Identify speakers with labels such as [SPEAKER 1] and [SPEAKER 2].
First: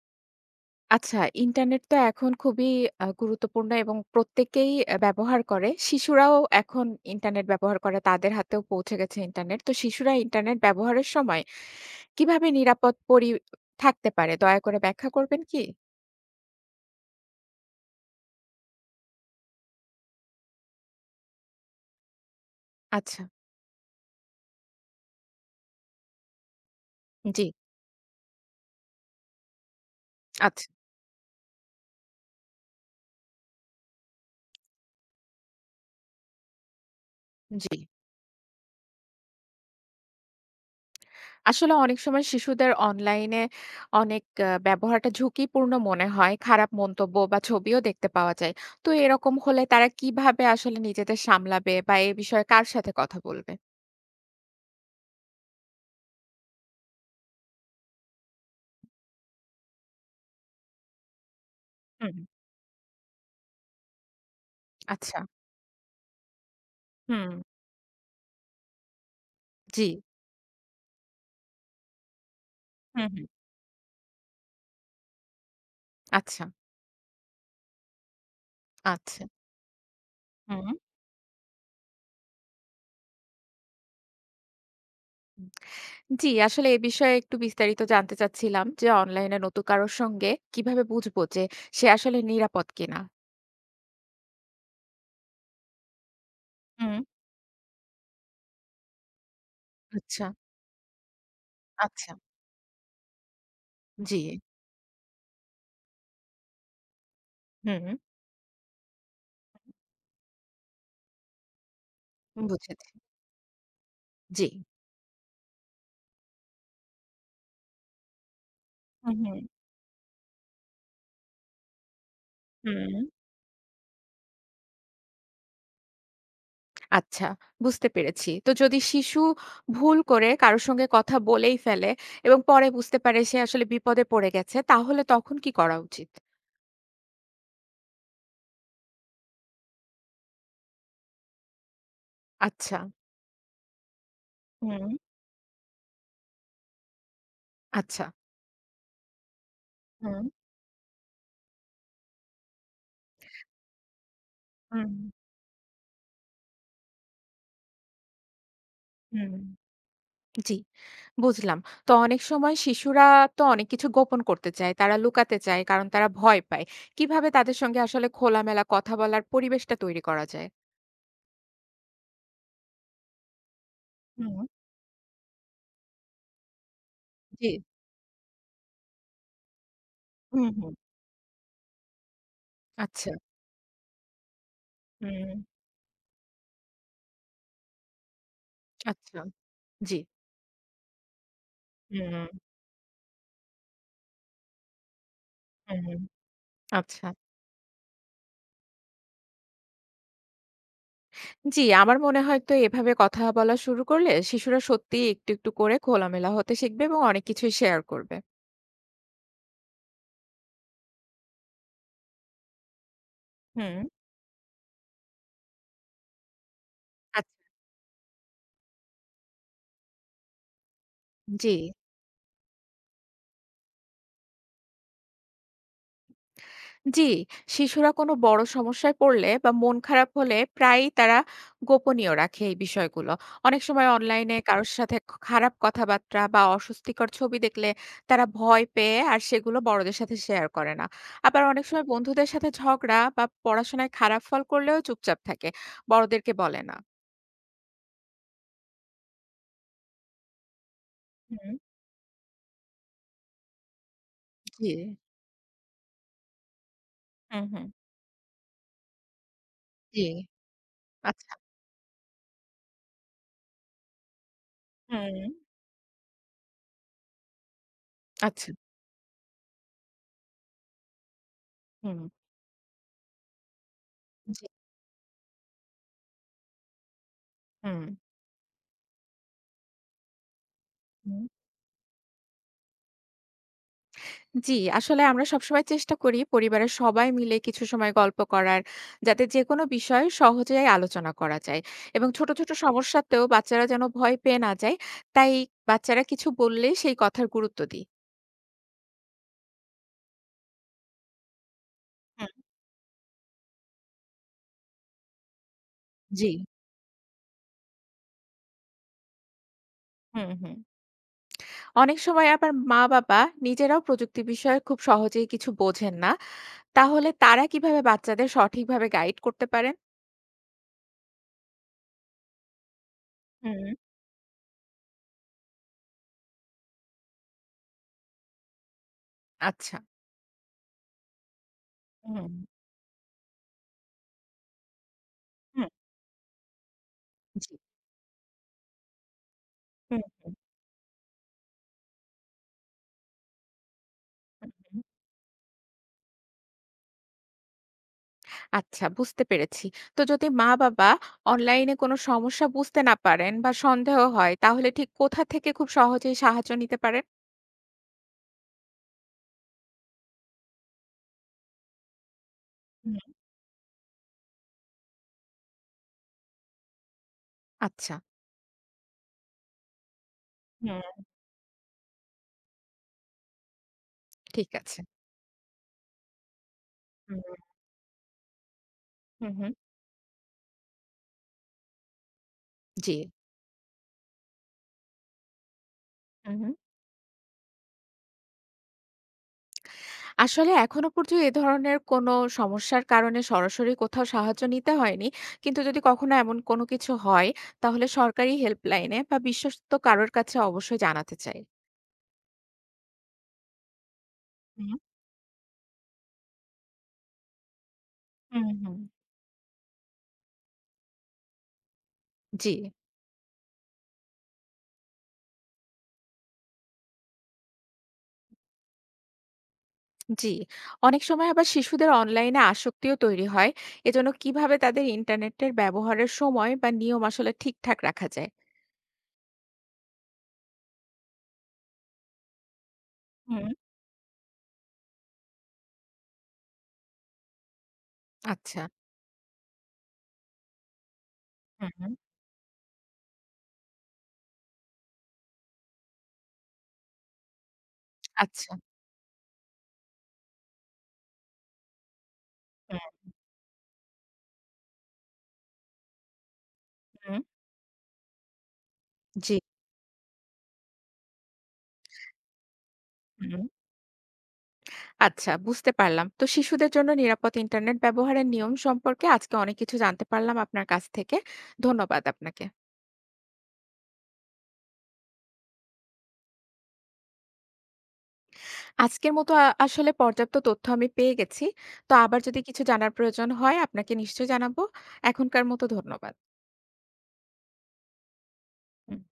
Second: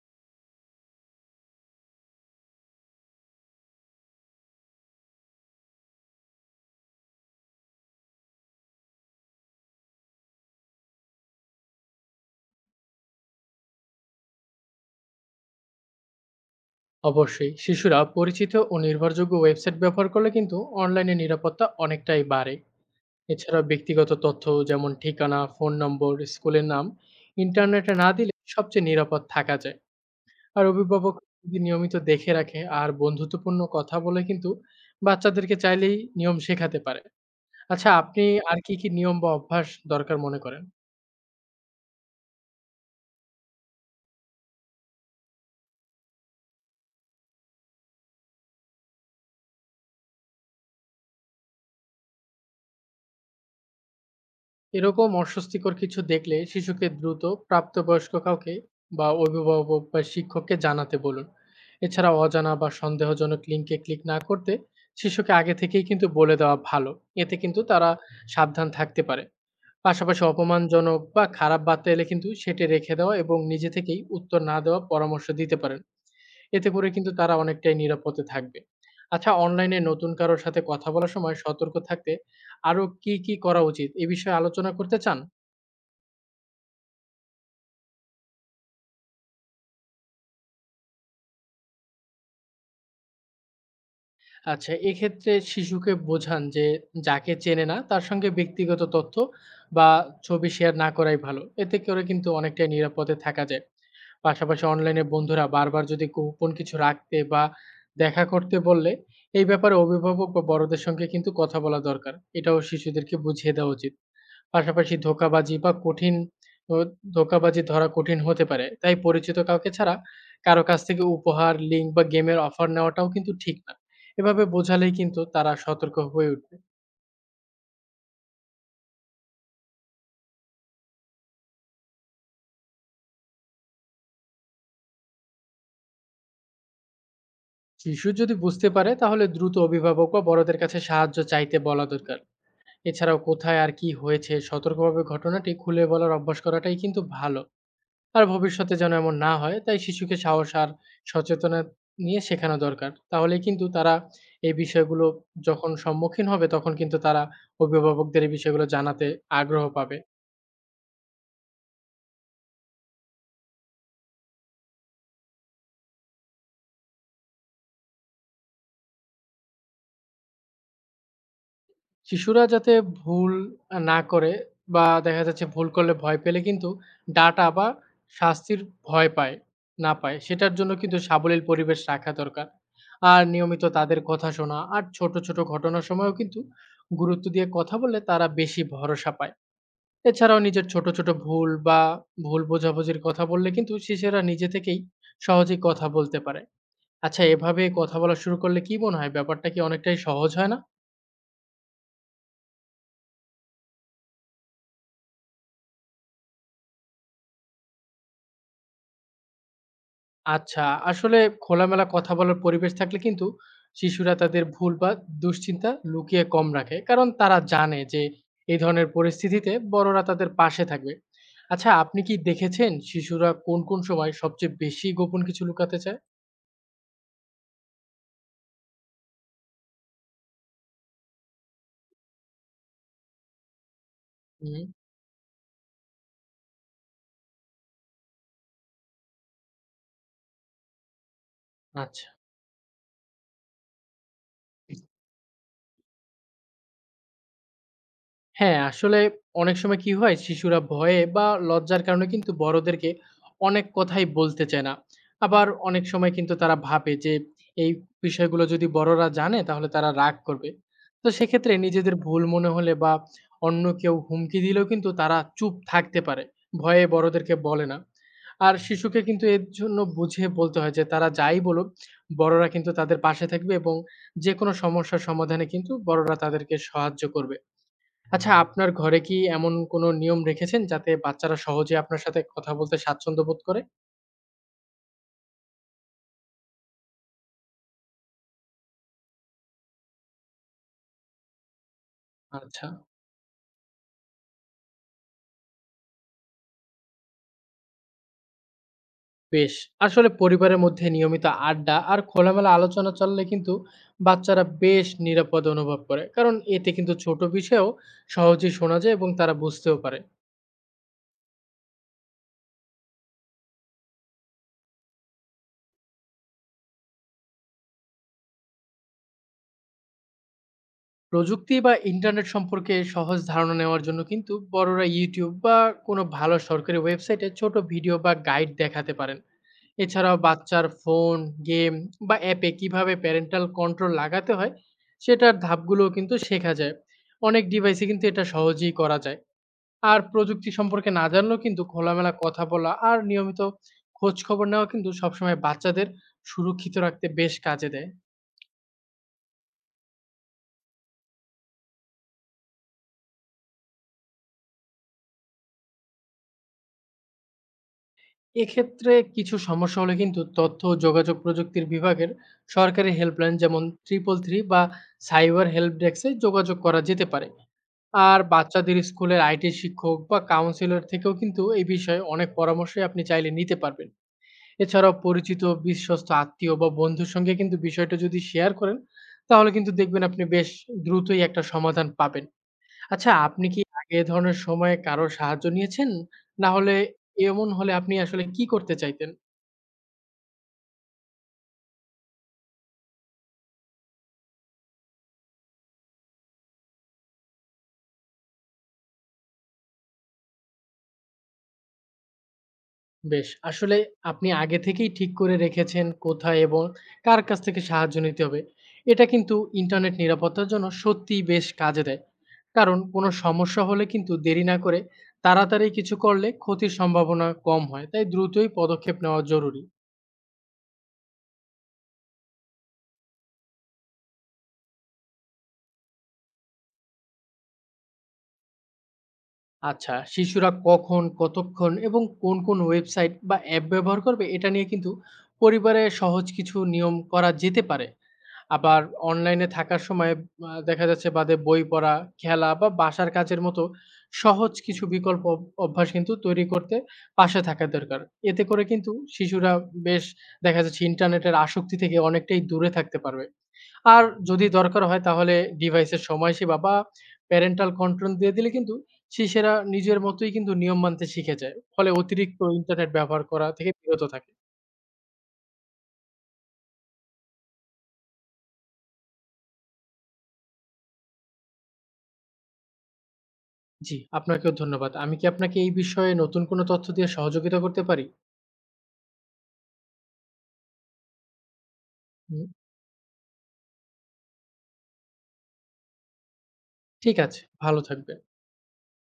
[SPEAKER 1] আচ্ছা, ইন্টারনেট তো এখন খুবই গুরুত্বপূর্ণ এবং প্রত্যেকেই ব্যবহার করে। শিশুরাও এখন ইন্টারনেট ব্যবহার করে। তাদের হাতেও পৌঁছে গেছে ইন্টারনেট। তো শিশুরা ইন্টারনেট ব্যবহারের সময় কিভাবে নিরাপদ থাকতে পারে? দয়া করে ব্যাখ্যা করবেন কি?
[SPEAKER 2] অবশ্যই শিশুরা পরিচিত ও নির্ভরযোগ্য ওয়েবসাইট ব্যবহার করলে কিন্তু অনলাইনে নিরাপত্তা অনেকটাই বাড়ে।
[SPEAKER 1] আচ্ছা।
[SPEAKER 2] এছাড়া ব্যক্তিগত তথ্য যেমন ঠিকানা, ফোন নম্বর, স্কুলের নাম
[SPEAKER 1] জি।
[SPEAKER 2] ইন্টারনেটে না দিলে সবচেয়ে নিরাপদ থাকা যায়। আর
[SPEAKER 1] আচ্ছা।
[SPEAKER 2] অভিভাবক যদি নিয়মিত দেখে রাখে আর বন্ধুত্বপূর্ণ কথা বলে কিন্তু বাচ্চাদেরকে চাইলেই নিয়ম শেখাতে পারে।
[SPEAKER 1] জি।
[SPEAKER 2] আচ্ছা, আপনি আর কি কি নিয়ম বা অভ্যাস দরকার মনে করেন?
[SPEAKER 1] আসলে অনেক সময় শিশুদের অনলাইনে অনেক ব্যবহারটা ঝুঁকিপূর্ণ মনে হয়। খারাপ মন্তব্য বা ছবিও দেখতে পাওয়া যায়। তো এরকম হলে তারা কিভাবে আসলে নিজেদের সামলাবে বা এ বিষয়ে কার সাথে কথা বলবে?
[SPEAKER 2] এরকম অস্বস্তিকর কিছু দেখলে শিশুকে দ্রুত প্রাপ্তবয়স্ক কাউকে বা অভিভাবক বা শিক্ষককে জানাতে বলুন। এছাড়া
[SPEAKER 1] হুম।
[SPEAKER 2] অজানা বা সন্দেহজনক লিঙ্কে ক্লিক না করতে
[SPEAKER 1] আচ্ছা।
[SPEAKER 2] শিশুকে আগে থেকেই কিন্তু বলে দেওয়া ভালো।
[SPEAKER 1] হুম।
[SPEAKER 2] এতে কিন্তু তারা সাবধান থাকতে পারে।
[SPEAKER 1] জি।
[SPEAKER 2] পাশাপাশি অপমানজনক বা খারাপ বার্তা এলে কিন্তু সেটি রেখে
[SPEAKER 1] হুম,
[SPEAKER 2] দেওয়া
[SPEAKER 1] হুম।
[SPEAKER 2] এবং নিজে থেকেই উত্তর না দেওয়া পরামর্শ দিতে পারেন।
[SPEAKER 1] আচ্ছা।
[SPEAKER 2] এতে করে কিন্তু তারা অনেকটাই নিরাপদে থাকবে।
[SPEAKER 1] আচ্ছা।
[SPEAKER 2] আচ্ছা, অনলাইনে নতুন কারোর সাথে
[SPEAKER 1] হুম।
[SPEAKER 2] কথা বলার সময় সতর্ক থাকতে আরো কি কি করা উচিত এ বিষয়ে আলোচনা করতে চান?
[SPEAKER 1] হুম। জি, আসলে এ বিষয়ে একটু বিস্তারিত জানতে চাচ্ছিলাম যে অনলাইনে নতুন কারো সঙ্গে কিভাবে বুঝবো যে সে আসলে নিরাপদ কিনা?
[SPEAKER 2] আচ্ছা, এক্ষেত্রে শিশুকে বোঝান যে
[SPEAKER 1] হুম।
[SPEAKER 2] যাকে চেনে না তার সঙ্গে ব্যক্তিগত তথ্য বা
[SPEAKER 1] আচ্ছা।
[SPEAKER 2] ছবি শেয়ার না করাই ভালো। এতে করে
[SPEAKER 1] আচ্ছা।
[SPEAKER 2] কিন্তু অনেকটাই নিরাপদে থাকা যায়।
[SPEAKER 1] জি।
[SPEAKER 2] পাশাপাশি অনলাইনে বন্ধুরা বারবার যদি গোপন কিছু রাখতে বা
[SPEAKER 1] হুম।
[SPEAKER 2] দেখা করতে বললে এই ব্যাপারে অভিভাবক বা বড়দের সঙ্গে কিন্তু কথা বলা দরকার। এটাও
[SPEAKER 1] বুঝেছি।
[SPEAKER 2] শিশুদেরকে বুঝিয়ে দেওয়া উচিত।
[SPEAKER 1] জি।
[SPEAKER 2] পাশাপাশি ধোঁকাবাজি বা কঠিন ও ধোঁকাবাজি ধরা কঠিন হতে পারে। তাই
[SPEAKER 1] হুম, হুম,
[SPEAKER 2] পরিচিত কাউকে ছাড়া কারো কাছ থেকে উপহার, লিঙ্ক বা গেমের অফার
[SPEAKER 1] হুম।
[SPEAKER 2] নেওয়াটাও কিন্তু ঠিক না। এভাবে বোঝালেই কিন্তু তারা সতর্ক হয়ে উঠবে।
[SPEAKER 1] আচ্ছা, বুঝতে পেরেছি। তো যদি শিশু ভুল করে কারো সঙ্গে কথা বলেই ফেলে এবং পরে বুঝতে পারে সে আসলে বিপদে পড়ে গেছে তাহলে তখন কি করা উচিত?
[SPEAKER 2] শিশু যদি বুঝতে পারে তাহলে দ্রুত অভিভাবক বা বড়দের কাছে সাহায্য চাইতে বলা দরকার।
[SPEAKER 1] আচ্ছা।
[SPEAKER 2] এছাড়াও কোথায় আর কি হয়েছে সতর্কভাবে
[SPEAKER 1] হুম।
[SPEAKER 2] ঘটনাটি খুলে বলার অভ্যাস করাটাই কিন্তু ভালো।
[SPEAKER 1] আচ্ছা।
[SPEAKER 2] আর ভবিষ্যতে যেন এমন না হয় তাই শিশুকে
[SPEAKER 1] হুম,
[SPEAKER 2] সাহস আর সচেতনা নিয়ে শেখানো দরকার। তাহলে কিন্তু তারা এই
[SPEAKER 1] হুম,
[SPEAKER 2] বিষয়গুলো যখন সম্মুখীন হবে তখন কিন্তু তারা অভিভাবকদের এই বিষয়গুলো জানাতে
[SPEAKER 1] হুম।
[SPEAKER 2] আগ্রহ পাবে।
[SPEAKER 1] জি, বুঝলাম। তো অনেক সময় শিশুরা তো অনেক কিছু গোপন করতে চায়। তারা লুকাতে চায় কারণ তারা ভয় পায়। কিভাবে তাদের সঙ্গে আসলে খোলামেলা কথা বলার পরিবেশটা তৈরি করা যায়?
[SPEAKER 2] শিশুরা যাতে ভুল না করে
[SPEAKER 1] হুম।
[SPEAKER 2] বা দেখা যাচ্ছে ভুল করলে ভয় পেলে কিন্তু ডাটা
[SPEAKER 1] জি।
[SPEAKER 2] বা শাস্তির ভয় পায় না পায়,
[SPEAKER 1] হুম,
[SPEAKER 2] সেটার
[SPEAKER 1] হুম।
[SPEAKER 2] জন্য কিন্তু সাবলীল পরিবেশ রাখা দরকার।
[SPEAKER 1] আচ্ছা।
[SPEAKER 2] আর নিয়মিত তাদের কথা শোনা আর ছোট, ছোট
[SPEAKER 1] হুম,
[SPEAKER 2] ঘটনার সময়ও কিন্তু গুরুত্ব দিয়ে কথা বললে তারা বেশি ভরসা
[SPEAKER 1] আচ্ছা।
[SPEAKER 2] পায়।
[SPEAKER 1] জি।
[SPEAKER 2] এছাড়াও নিজের ছোট, ছোট ভুল বা
[SPEAKER 1] হুম,
[SPEAKER 2] ভুল বোঝাবুঝির কথা বললে কিন্তু শিশুরা নিজে থেকেই সহজেই কথা
[SPEAKER 1] হুম,
[SPEAKER 2] বলতে পারে।
[SPEAKER 1] আচ্ছা।
[SPEAKER 2] আচ্ছা, এভাবে কথা বলা শুরু করলে কি মনে হয় ব্যাপারটা কি অনেকটাই সহজ হয় না?
[SPEAKER 1] জি, আমার মনে হয় তো এভাবে কথা বলা শুরু করলে শিশুরা সত্যিই একটু, একটু করে খোলামেলা হতে শিখবে এবং অনেক কিছুই শেয়ার করবে।
[SPEAKER 2] আচ্ছা, আসলে খোলামেলা কথা বলার পরিবেশ থাকলে কিন্তু
[SPEAKER 1] হুম,
[SPEAKER 2] শিশুরা তাদের ভুল বা দুশ্চিন্তা লুকিয়ে কম রাখে। কারণ তারা
[SPEAKER 1] আচ্ছা।
[SPEAKER 2] জানে যে এই ধরনের পরিস্থিতিতে বড়রা তাদের পাশে থাকবে।
[SPEAKER 1] জি।
[SPEAKER 2] আচ্ছা, আপনি কি দেখেছেন শিশুরা কোন, কোন সময় সবচেয়ে বেশি গোপন কিছু লুকাতে চায়?
[SPEAKER 1] জি, শিশুরা কোনো বড় সমস্যায় পড়লে বা মন খারাপ হলে প্রায়ই তারা গোপনীয় রাখে এই বিষয়গুলো। অনেক সময় অনলাইনে
[SPEAKER 2] হুম,
[SPEAKER 1] কারোর সাথে খারাপ কথাবার্তা বা অস্বস্তিকর ছবি দেখলে তারা ভয় পেয়ে আর সেগুলো বড়দের সাথে শেয়ার করে না। আবার অনেক সময়
[SPEAKER 2] আচ্ছা।
[SPEAKER 1] বন্ধুদের সাথে ঝগড়া বা পড়াশোনায় খারাপ ফল করলেও চুপচাপ থাকে। বড়দেরকে বলে না।
[SPEAKER 2] হ্যাঁ, আসলে অনেক সময় কি হয় শিশুরা ভয়ে বা
[SPEAKER 1] হুম।
[SPEAKER 2] লজ্জার কারণে কিন্তু বড়দেরকে অনেক কথাই বলতে চায়
[SPEAKER 1] জি।
[SPEAKER 2] না। আবার অনেক সময় কিন্তু তারা ভাবে যে
[SPEAKER 1] হুম, হুম।
[SPEAKER 2] এই বিষয়গুলো যদি বড়রা জানে তাহলে তারা
[SPEAKER 1] জি,
[SPEAKER 2] রাগ করবে। তো
[SPEAKER 1] আচ্ছা।
[SPEAKER 2] সেক্ষেত্রে নিজেদের ভুল মনে হলে বা অন্য কেউ হুমকি দিলেও কিন্তু তারা
[SPEAKER 1] হুম।
[SPEAKER 2] চুপ থাকতে পারে। ভয়ে বড়দেরকে বলে না।
[SPEAKER 1] আচ্ছা।
[SPEAKER 2] আর শিশুকে কিন্তু এর জন্য বুঝিয়ে বলতে হয় যে তারা যাই বলুক
[SPEAKER 1] হুম।
[SPEAKER 2] বড়রা কিন্তু তাদের পাশে থাকবে এবং
[SPEAKER 1] জি।
[SPEAKER 2] যেকোনো সমস্যার সমাধানে কিন্তু বড়রা তাদেরকে সাহায্য করবে। আচ্ছা, আপনার ঘরে কি এমন কোনো নিয়ম রেখেছেন যাতে
[SPEAKER 1] হুম।
[SPEAKER 2] বাচ্চারা সহজে আপনার সাথে কথা বলতে স্বাচ্ছন্দ্য বোধ করে?
[SPEAKER 1] জি, আসলে আমরা সবসময় চেষ্টা করি পরিবারের সবাই মিলে কিছু সময় গল্প করার, যাতে যেকোনো বিষয় সহজেই আলোচনা করা যায়। এবং ছোট, ছোট
[SPEAKER 2] আচ্ছা,
[SPEAKER 1] সমস্যাতেও বাচ্চারা যেন ভয় পেয়ে না যায়, তাই বাচ্চারা কিছু বললেই সেই কথার গুরুত্ব দিই।
[SPEAKER 2] বেশ। আসলে পরিবারের মধ্যে নিয়মিত আড্ডা আর
[SPEAKER 1] হুম,
[SPEAKER 2] খোলামেলা আলোচনা চললে কিন্তু বাচ্চারা বেশ নিরাপদ অনুভব করে।
[SPEAKER 1] জি।
[SPEAKER 2] কারণ এতে কিন্তু ছোট বিষয়েও সহজেই শোনা যায় এবং তারা বুঝতেও পারে।
[SPEAKER 1] হুম, হুম। অনেক সময় আবার মা-বাবা নিজেরাও প্রযুক্তি বিষয়ে খুব সহজেই কিছু বোঝেন না। তাহলে তারা কিভাবে বাচ্চাদের সঠিকভাবে গাইড করতে পারেন?
[SPEAKER 2] প্রযুক্তি বা ইন্টারনেট সম্পর্কে সহজ ধারণা
[SPEAKER 1] হুম।
[SPEAKER 2] নেওয়ার জন্য কিন্তু বড়রা YouTube বা কোনো ভালো সরকারি ওয়েবসাইটে ছোট ভিডিও বা গাইড দেখাতে পারেন।
[SPEAKER 1] আচ্ছা।
[SPEAKER 2] এছাড়াও বাচ্চার ফোন, গেম বা
[SPEAKER 1] হুম,
[SPEAKER 2] অ্যাপে কিভাবে প্যারেন্টাল কন্ট্রোল লাগাতে হয়, সেটার
[SPEAKER 1] হুম,
[SPEAKER 2] ধাপগুলোও কিন্তু শেখা যায়। অনেক
[SPEAKER 1] জি।
[SPEAKER 2] ডিভাইসে কিন্তু এটা সহজেই করা যায়। আর
[SPEAKER 1] হুম,
[SPEAKER 2] প্রযুক্তি সম্পর্কে না জানলেও কিন্তু খোলামেলা কথা বলা আর নিয়মিত খোঁজখবর
[SPEAKER 1] হুম,
[SPEAKER 2] নেওয়া
[SPEAKER 1] হুম।
[SPEAKER 2] কিন্তু সবসময় বাচ্চাদের সুরক্ষিত রাখতে বেশ কাজে দেয়।
[SPEAKER 1] আচ্ছা, বুঝতে পেরেছি। তো যদি মা-বাবা অনলাইনে কোনো সমস্যা বুঝতে না পারেন বা সন্দেহ হয় তাহলে ঠিক কোথা থেকে খুব সহজেই সাহায্য নিতে পারেন?
[SPEAKER 2] এক্ষেত্রে কিছু সমস্যা হলে কিন্তু তথ্য ও যোগাযোগ প্রযুক্তির বিভাগের সরকারি
[SPEAKER 1] হুম।
[SPEAKER 2] হেল্পলাইন যেমন 333 বা সাইবার হেল্প ডেস্কে যোগাযোগ করা যেতে পারে।
[SPEAKER 1] আচ্ছা।
[SPEAKER 2] আর বাচ্চাদের স্কুলের আইটি শিক্ষক বা কাউন্সিলর
[SPEAKER 1] হুম।
[SPEAKER 2] থেকেও কিন্তু এই বিষয়ে অনেক পরামর্শই আপনি চাইলে নিতে পারবেন।
[SPEAKER 1] ঠিক আছে।
[SPEAKER 2] এছাড়াও পরিচিত বিশ্বস্ত আত্মীয় বা বন্ধুর
[SPEAKER 1] হুম,
[SPEAKER 2] সঙ্গে কিন্তু বিষয়টা যদি শেয়ার করেন,
[SPEAKER 1] হুম,
[SPEAKER 2] তাহলে
[SPEAKER 1] হুম।
[SPEAKER 2] কিন্তু দেখবেন আপনি বেশ দ্রুতই একটা সমাধান পাবেন।
[SPEAKER 1] জি।
[SPEAKER 2] আচ্ছা, আপনি কি আগে এ ধরনের সময়ে কারো সাহায্য নিয়েছেন?
[SPEAKER 1] হুম,
[SPEAKER 2] না
[SPEAKER 1] হুম।
[SPEAKER 2] হলে এমন হলে আপনি আসলে কি করতে চাইতেন?
[SPEAKER 1] আসলে এখনো পর্যন্ত এ ধরনের কোনো সমস্যার কারণে সরাসরি কোথাও সাহায্য নিতে হয়নি। কিন্তু যদি কখনো এমন কোনো কিছু হয় তাহলে সরকারি হেল্পলাইনে বা বিশ্বস্ত কারোর কাছে অবশ্যই জানাতে চাই।
[SPEAKER 2] বেশ। আসলে আপনি আগে
[SPEAKER 1] হুম,
[SPEAKER 2] থেকেই ঠিক করে রেখেছেন কোথায় এবং কার কাছ থেকে সাহায্য নিতে হবে।
[SPEAKER 1] হুম, হুম।
[SPEAKER 2] এটা কিন্তু ইন্টারনেট নিরাপত্তার জন্য সত্যিই বেশ কাজে দেয়।
[SPEAKER 1] জি।
[SPEAKER 2] কারণ কোনো সমস্যা হলে কিন্তু দেরি না করে তাড়াতাড়ি কিছু করলে ক্ষতির সম্ভাবনা কম হয়। তাই দ্রুতই পদক্ষেপ নেওয়া জরুরি।
[SPEAKER 1] জি, অনেক সময় আবার শিশুদের অনলাইনে আসক্তিও তৈরি হয়। এজন্য কিভাবে তাদের ইন্টারনেটের ব্যবহারের সময় বা নিয়ম আসলে ঠিকঠাক রাখা যায়?
[SPEAKER 2] আচ্ছা, শিশুরা কখন, কতক্ষণ এবং কোন, কোন ওয়েবসাইট বা
[SPEAKER 1] হুম।
[SPEAKER 2] অ্যাপ ব্যবহার করবে এটা নিয়ে কিন্তু পরিবারে সহজ কিছু নিয়ম করা যেতে পারে।
[SPEAKER 1] আচ্ছা,
[SPEAKER 2] আবার অনলাইনে থাকার সময় দেখা যাচ্ছে বাদে বই
[SPEAKER 1] হুম, হুম,
[SPEAKER 2] পড়া, খেলা বা বাসার কাজের মতো সহজ কিছু বিকল্প অভ্যাস কিন্তু তৈরি করতে পাশে থাকা দরকার। এতে
[SPEAKER 1] আচ্ছা।
[SPEAKER 2] করে কিন্তু শিশুরা বেশ দেখা যাচ্ছে ইন্টারনেটের আসক্তি থেকে অনেকটাই দূরে
[SPEAKER 1] হুম,
[SPEAKER 2] থাকতে পারবে। আর যদি দরকার হয় তাহলে ডিভাইসের সময়সীমা বা
[SPEAKER 1] হুম,
[SPEAKER 2] প্যারেন্টাল কন্ট্রোল দিয়ে দিলে কিন্তু
[SPEAKER 1] জি।
[SPEAKER 2] শিশেরা নিজের মতোই কিন্তু নিয়ম মানতে শিখে যায়। ফলে অতিরিক্ত ইন্টারনেট ব্যবহার
[SPEAKER 1] হুম।
[SPEAKER 2] করা থেকে বিরত থাকে।
[SPEAKER 1] আচ্ছা, বুঝতে পারলাম। তো শিশুদের জন্য নিরাপদ ইন্টারনেট ব্যবহারের নিয়ম সম্পর্কে আজকে অনেক কিছু জানতে পারলাম আপনার কাছ থেকে। ধন্যবাদ আপনাকে।
[SPEAKER 2] জি, আপনাকেও ধন্যবাদ। আমি কি আপনাকে এই বিষয়ে নতুন কোনো তথ্য দিয়ে সহযোগিতা করতে পারি?
[SPEAKER 1] আজকের মতো আসলে পর্যাপ্ত তথ্য আমি পেয়ে গেছি। তো আবার যদি
[SPEAKER 2] হুম,
[SPEAKER 1] কিছু জানার প্রয়োজন হয় আপনাকে নিশ্চয়ই জানাবো। এখনকার মতো ধন্যবাদ।
[SPEAKER 2] ঠিক আছে, ভালো থাকবেন।
[SPEAKER 1] হুম।